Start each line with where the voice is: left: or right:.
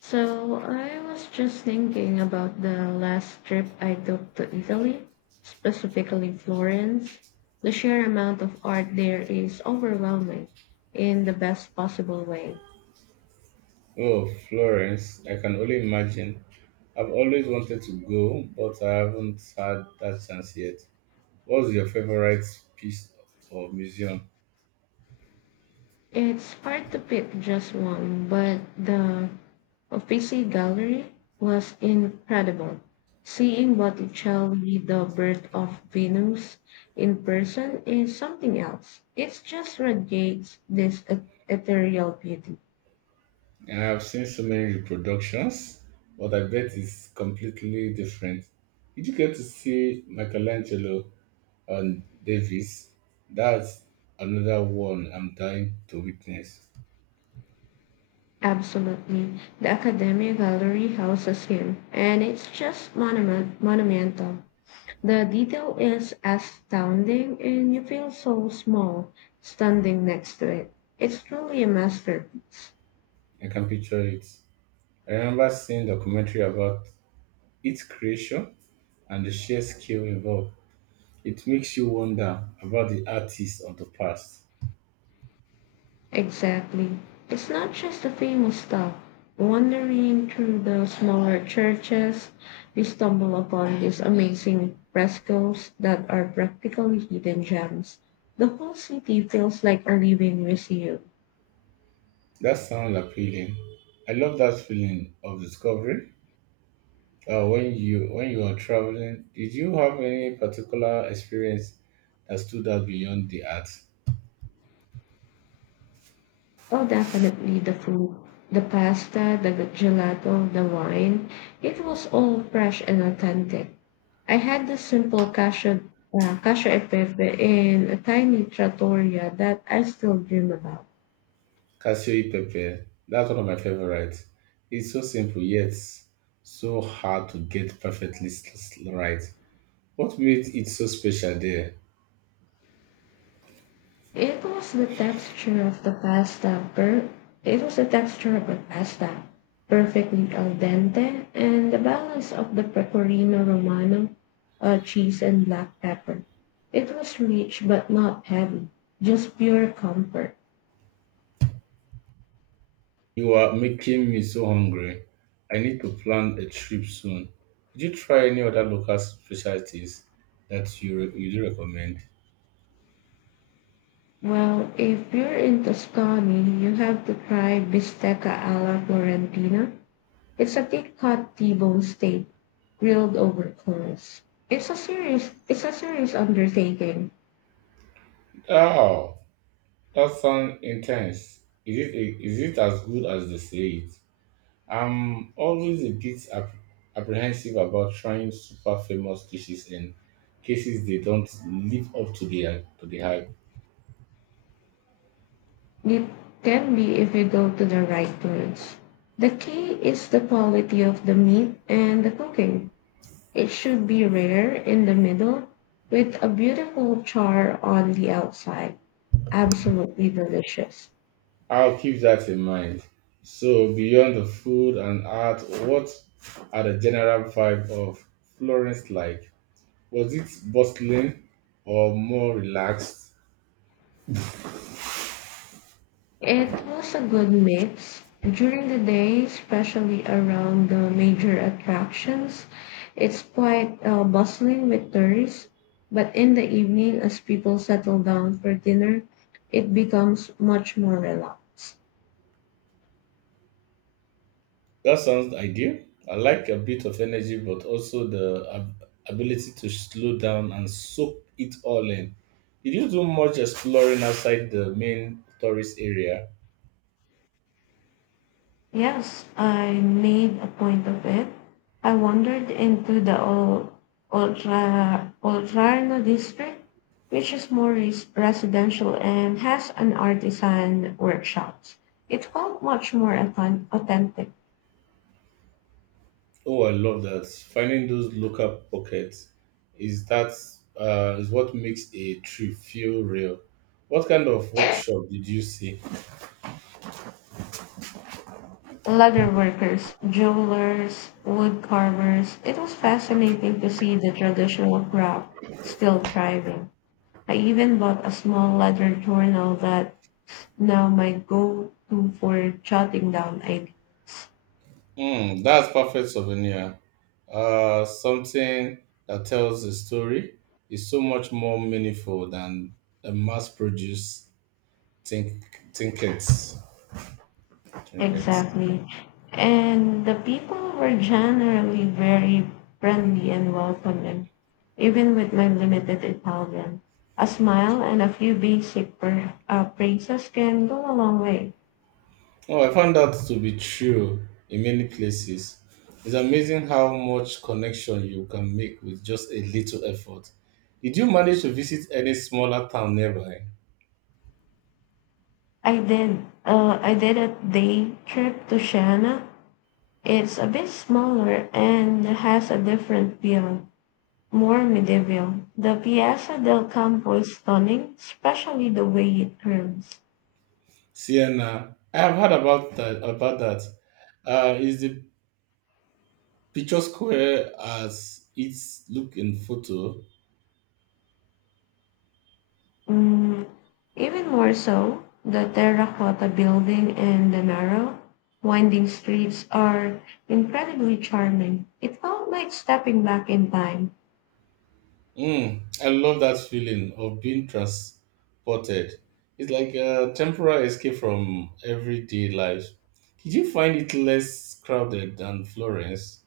left: So I was just thinking about the last trip I took to Italy, specifically Florence. The sheer amount of art there is overwhelming in the best possible way.
right: Oh, Florence, I can only imagine. I've always wanted to go, but I haven't had that chance yet. What's your favorite piece of museum?
left: It's hard to pick just one, but the Uffizi Gallery was incredible. Seeing Botticelli, the Birth of Venus, in person is something else. It's just radiates this ethereal beauty.
right: I have seen so many reproductions, but I bet it's completely different. Did you get to see Michelangelo and Davis? That's another one I'm dying to witness.
left: Absolutely. The Academia Gallery houses him, and it's just monumental. The detail is astounding, and you feel so small standing next to it. It's truly a masterpiece.
right: I can picture it. I remember seeing documentary about its creation and the sheer skill involved. It makes you wonder about the artists of the past.
left: Exactly. It's not just the famous stuff. Wandering through the smaller churches, we stumble upon these amazing frescoes that are practically hidden gems. The whole city feels like a living museum.
right: That sounds appealing. I love that feeling of discovery. When you are traveling, did you have any particular experience that stood out beyond the art?
left: Oh, definitely the food, the pasta, the gelato, the wine. It was all fresh and authentic. I had this simple cashew e pepe in a tiny trattoria that I still dream about.
right: Cashew pepper. That's one of my favorites. It's so simple yet so hard to get perfectly right. What made it so special there?
left: It was the texture of the pasta per it was the texture of the pasta, perfectly al dente, and the balance of the pecorino romano, cheese, and black pepper. It was rich but not heavy, just pure comfort.
right: You are making me so hungry. I need to plan a trip soon. Did you try any other local specialties that you do recommend?
left: Well, if you're in Tuscany, you have to try bistecca alla Florentina. It's a thick cut T-bone steak grilled over coals. It's a serious undertaking.
right: Oh, that sounds intense. Is it as good as they say it? I'm always a bit apprehensive about trying super famous dishes in cases they don't live up to the hype.
left: It can be if you go to the right words. The key is the quality of the meat and the cooking. It should be rare in the middle with a beautiful char on the outside. Absolutely delicious.
right: I'll keep that in mind. So, beyond the food and art, what are the general vibe of Florence like? Was it bustling or more relaxed?
left: It was a good mix. During the day, especially around the major attractions, it's quite bustling with tourists. But in the evening, as people settle down for dinner, it becomes much more relaxed.
right: That sounds ideal. I like a bit of energy, but also the ability to slow down and soak it all in. Did you do much exploring outside the main tourist area?
left: Yes, I made a point of it. I wandered into the Oltrarno district, which is more residential and has an artisan workshops. It felt much more authentic.
right: Oh, I love that. Finding those local pockets is that is what makes a trip feel real. What kind of workshop did you see?
left: Leather workers, jewelers, wood carvers. It was fascinating to see the traditional craft still thriving. I even bought a small leather journal that's now my go-to for jotting down ideas.
right: Mm, that's perfect souvenir. Something that tells a story is so much more meaningful than a mass-produced tink- trinkets. Trinkets.
left: Exactly. And the people were generally very friendly and welcoming, even with my limited Italian. A smile and a few basic praises can go a long way.
right: Oh, I found that to be true in many places. It's amazing how much connection you can make with just a little effort. Did you manage to visit any smaller town nearby?
left: I did. I did a day trip to Siena. It's a bit smaller and has a different feel, more medieval. The Piazza del Campo is stunning, especially the way it curves.
right: Siena. I have heard About that. Is the picture square as it's look in photo?
left: Mm, even more so, the terracotta building and the narrow, winding streets are incredibly charming. It felt like stepping back in time.
right: Mm, I love that feeling of being transported. It's like a temporary escape from everyday life. Did you find it less crowded than Florence?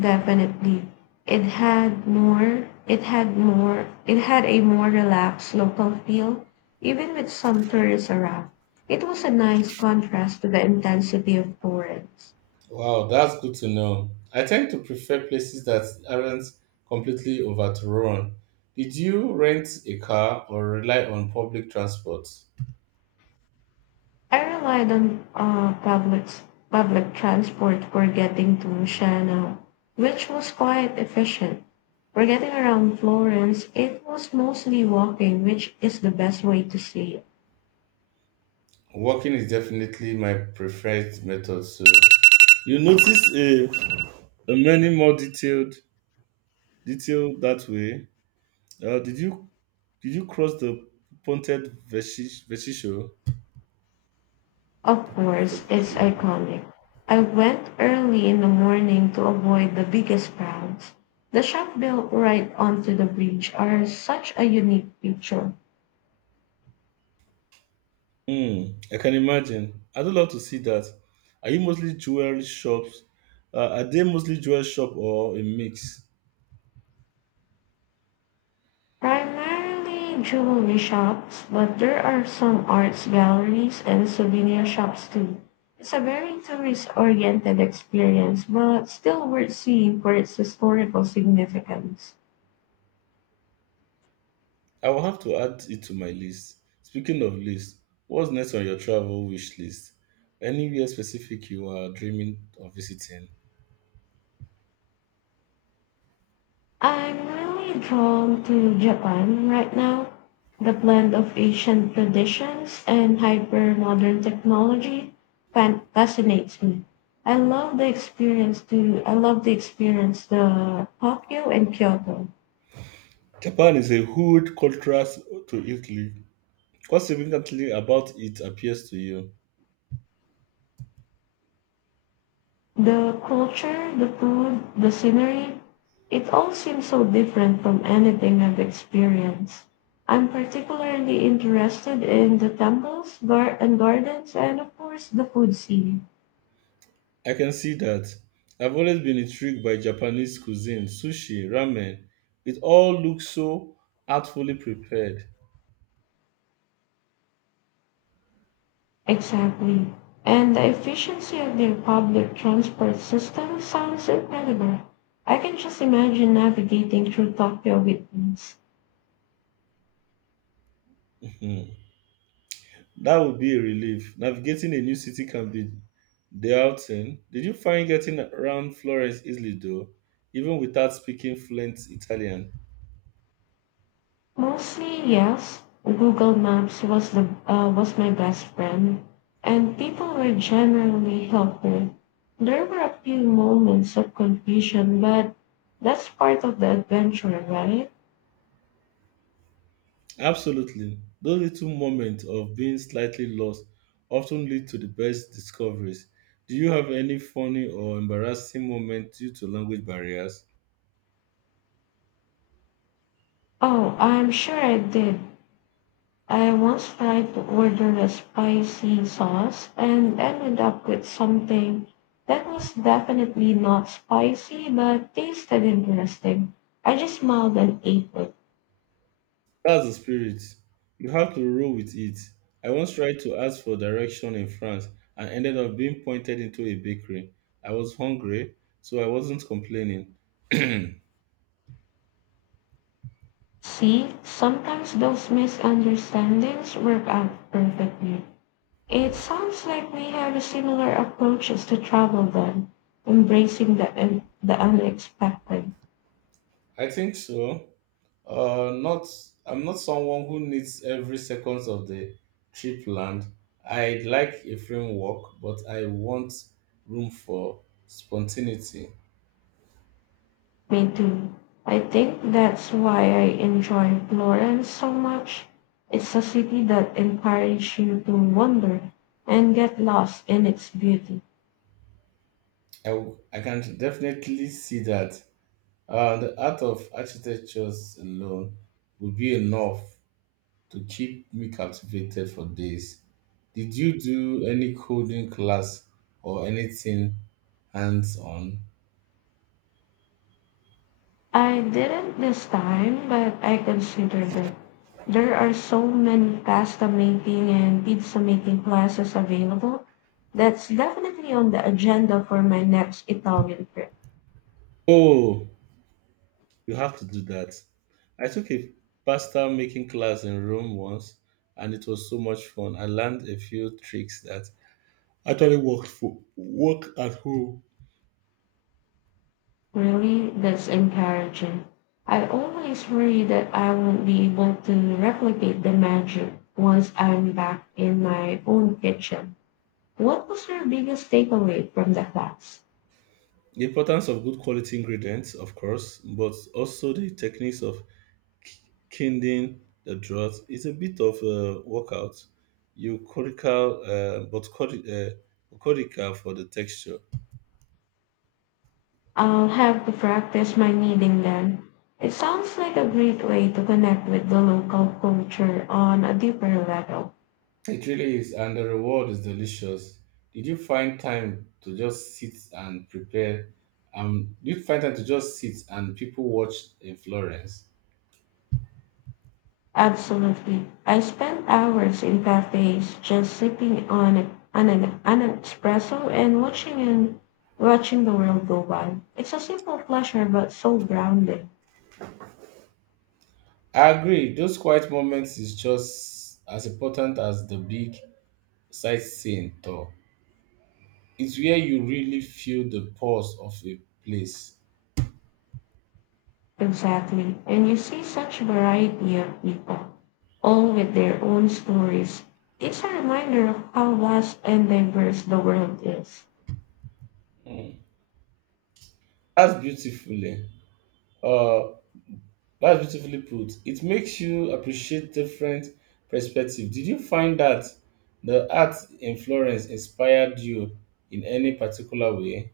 left: Definitely. It had a more relaxed local feel, even with some tourists around. It was a nice contrast to the intensity of Florence.
right: Wow, that's good to know. I tend to prefer places that aren't completely overrun. Did you rent a car or rely on public transport?
left: I relied on public transport for getting to Siena, which was quite efficient. For getting around Florence, it was mostly walking, which is the best way to see. It.
right: Walking is definitely my preferred method. So you notice a many more detailed that way. Uh, did you Did you cross the Vecchio?
left: Of course, it's
right: Sure.
left: iconic. I went early in the morning to avoid the biggest crowds. The shop built right onto the bridge are such a unique picture.
right: Hmm, I can imagine. I'd love to see that. Are you mostly jewelry shops? Are they mostly jewelry shop or a mix?
left: Primarily jewelry shops, but there are some arts galleries and souvenir shops too. It's a very tourist oriented experience, but still worth seeing for its historical significance.
right: I will have to add it to my list. Speaking of list, what's next on your travel wish list? Anywhere specific you are dreaming of visiting?
left: I'm really drawn to Japan right now. The blend of ancient traditions and hyper modern technology fascinates me. I love the experience the Tokyo and Kyoto.
right: Japan is a huge contrast to Italy. What's significantly about it appeals to you?
left: The culture, the food, the scenery, it all seems so different from anything I've experienced. I'm particularly interested in the temples, and gardens, and of course the food scene.
right: I can see that. I've always been intrigued by Japanese cuisine, sushi, ramen. It all looks so artfully prepared.
left: Exactly. And the efficiency of their public transport system sounds incredible. I can just imagine navigating through Tokyo with ease.
right: Hmm. That would be a relief. Navigating a new city can be daunting. Did you find getting around Florence easily though, even without speaking fluent Italian?
left: Mostly, yes. Google Maps was the was my best friend, and people were generally helpful. There were a few moments of confusion, but that's part of the adventure, right?
right: Absolutely. Those little moments of being slightly lost often lead to the best discoveries. Do you have any funny or embarrassing moment due to language barriers?
left: Oh, I'm sure I did. I once tried to order a spicy sauce and ended up with something that was definitely not spicy but tasted interesting. I just smiled and ate it.
right: That's the spirit. You have to roll with it. I once tried to ask for direction in France and ended up being pointed into a bakery. I was hungry, so I wasn't complaining. I
left: See, sometimes those misunderstandings work out perfectly. It sounds like we have similar approaches to travel then, embracing the unexpected.
right: think so. Not. I'm not someone who needs every second of the trip planned. I'd like a framework, but I want room for spontaneity.
left: Me too. I think that's why I enjoy Florence so much. It's a city that encourages you to wander and get lost in its beauty.
right: I can definitely see that. The art of architectures alone would be enough to keep me captivated for days. Did you do any coding class or anything hands on?
left: I didn't this time, but I considered it. There are so many pasta making and pizza making classes available. That's definitely on the agenda for my next Italian trip.
right: Oh, you have to do that. I took a pasta making class in Rome once and it was so much fun. I learned a few tricks that actually worked for work at home.
left: Really, that's encouraging. I always worry that I won't be able to replicate the magic once I'm back in my own kitchen. What was your biggest takeaway from the class?
right: The importance of good quality ingredients, of course, but also the techniques of Kindling the drought is a bit of a workout, euchorical, but euchorical for the texture.
left: I'll have to practice my kneading then. It sounds like a great way to connect with the local culture on a deeper level.
right: It really is, and the reward is delicious. Did you find time to just sit and prepare? Did you find time to just sit and people watch in Florence?
left: Absolutely. I spend hours in cafes just sipping on, a, on an espresso and watching the world go by. It's a simple pleasure but so grounding.
right: I agree. Those quiet moments is just as important as the big sightseeing tour. It's where you really feel the pulse of a place.
left: Exactly. And you see such variety of people, all with their own stories. It's a reminder of how vast and diverse the world is.
right: That's beautifully. Uh, that's beautifully put. It makes you appreciate different perspective. Did you find that the art in Florence inspired you in any particular way?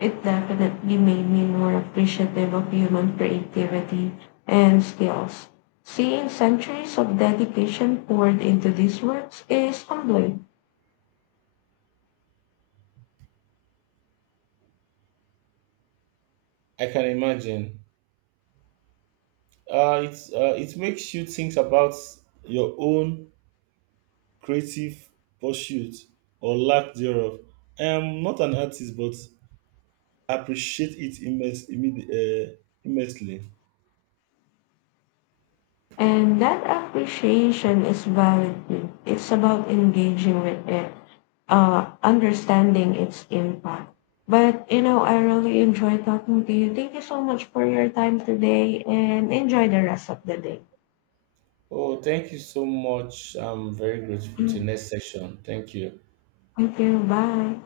left: It definitely made me more appreciative of human creativity and skills. Seeing centuries of dedication poured into these works is humbling,
right: I can imagine. It it makes you think about your own creative pursuit or lack thereof. I am not an artist, but appreciate it immensely.
left: and that appreciation is valid too. It's about engaging with it, understanding its impact. But you know, I really enjoy talking to you. Thank you so much for your time today, and enjoy the rest of the day.
right: Oh, thank you so much. I'm very grateful to
left: Mm,
right: next session. Thank you.
left: thank you. Bye.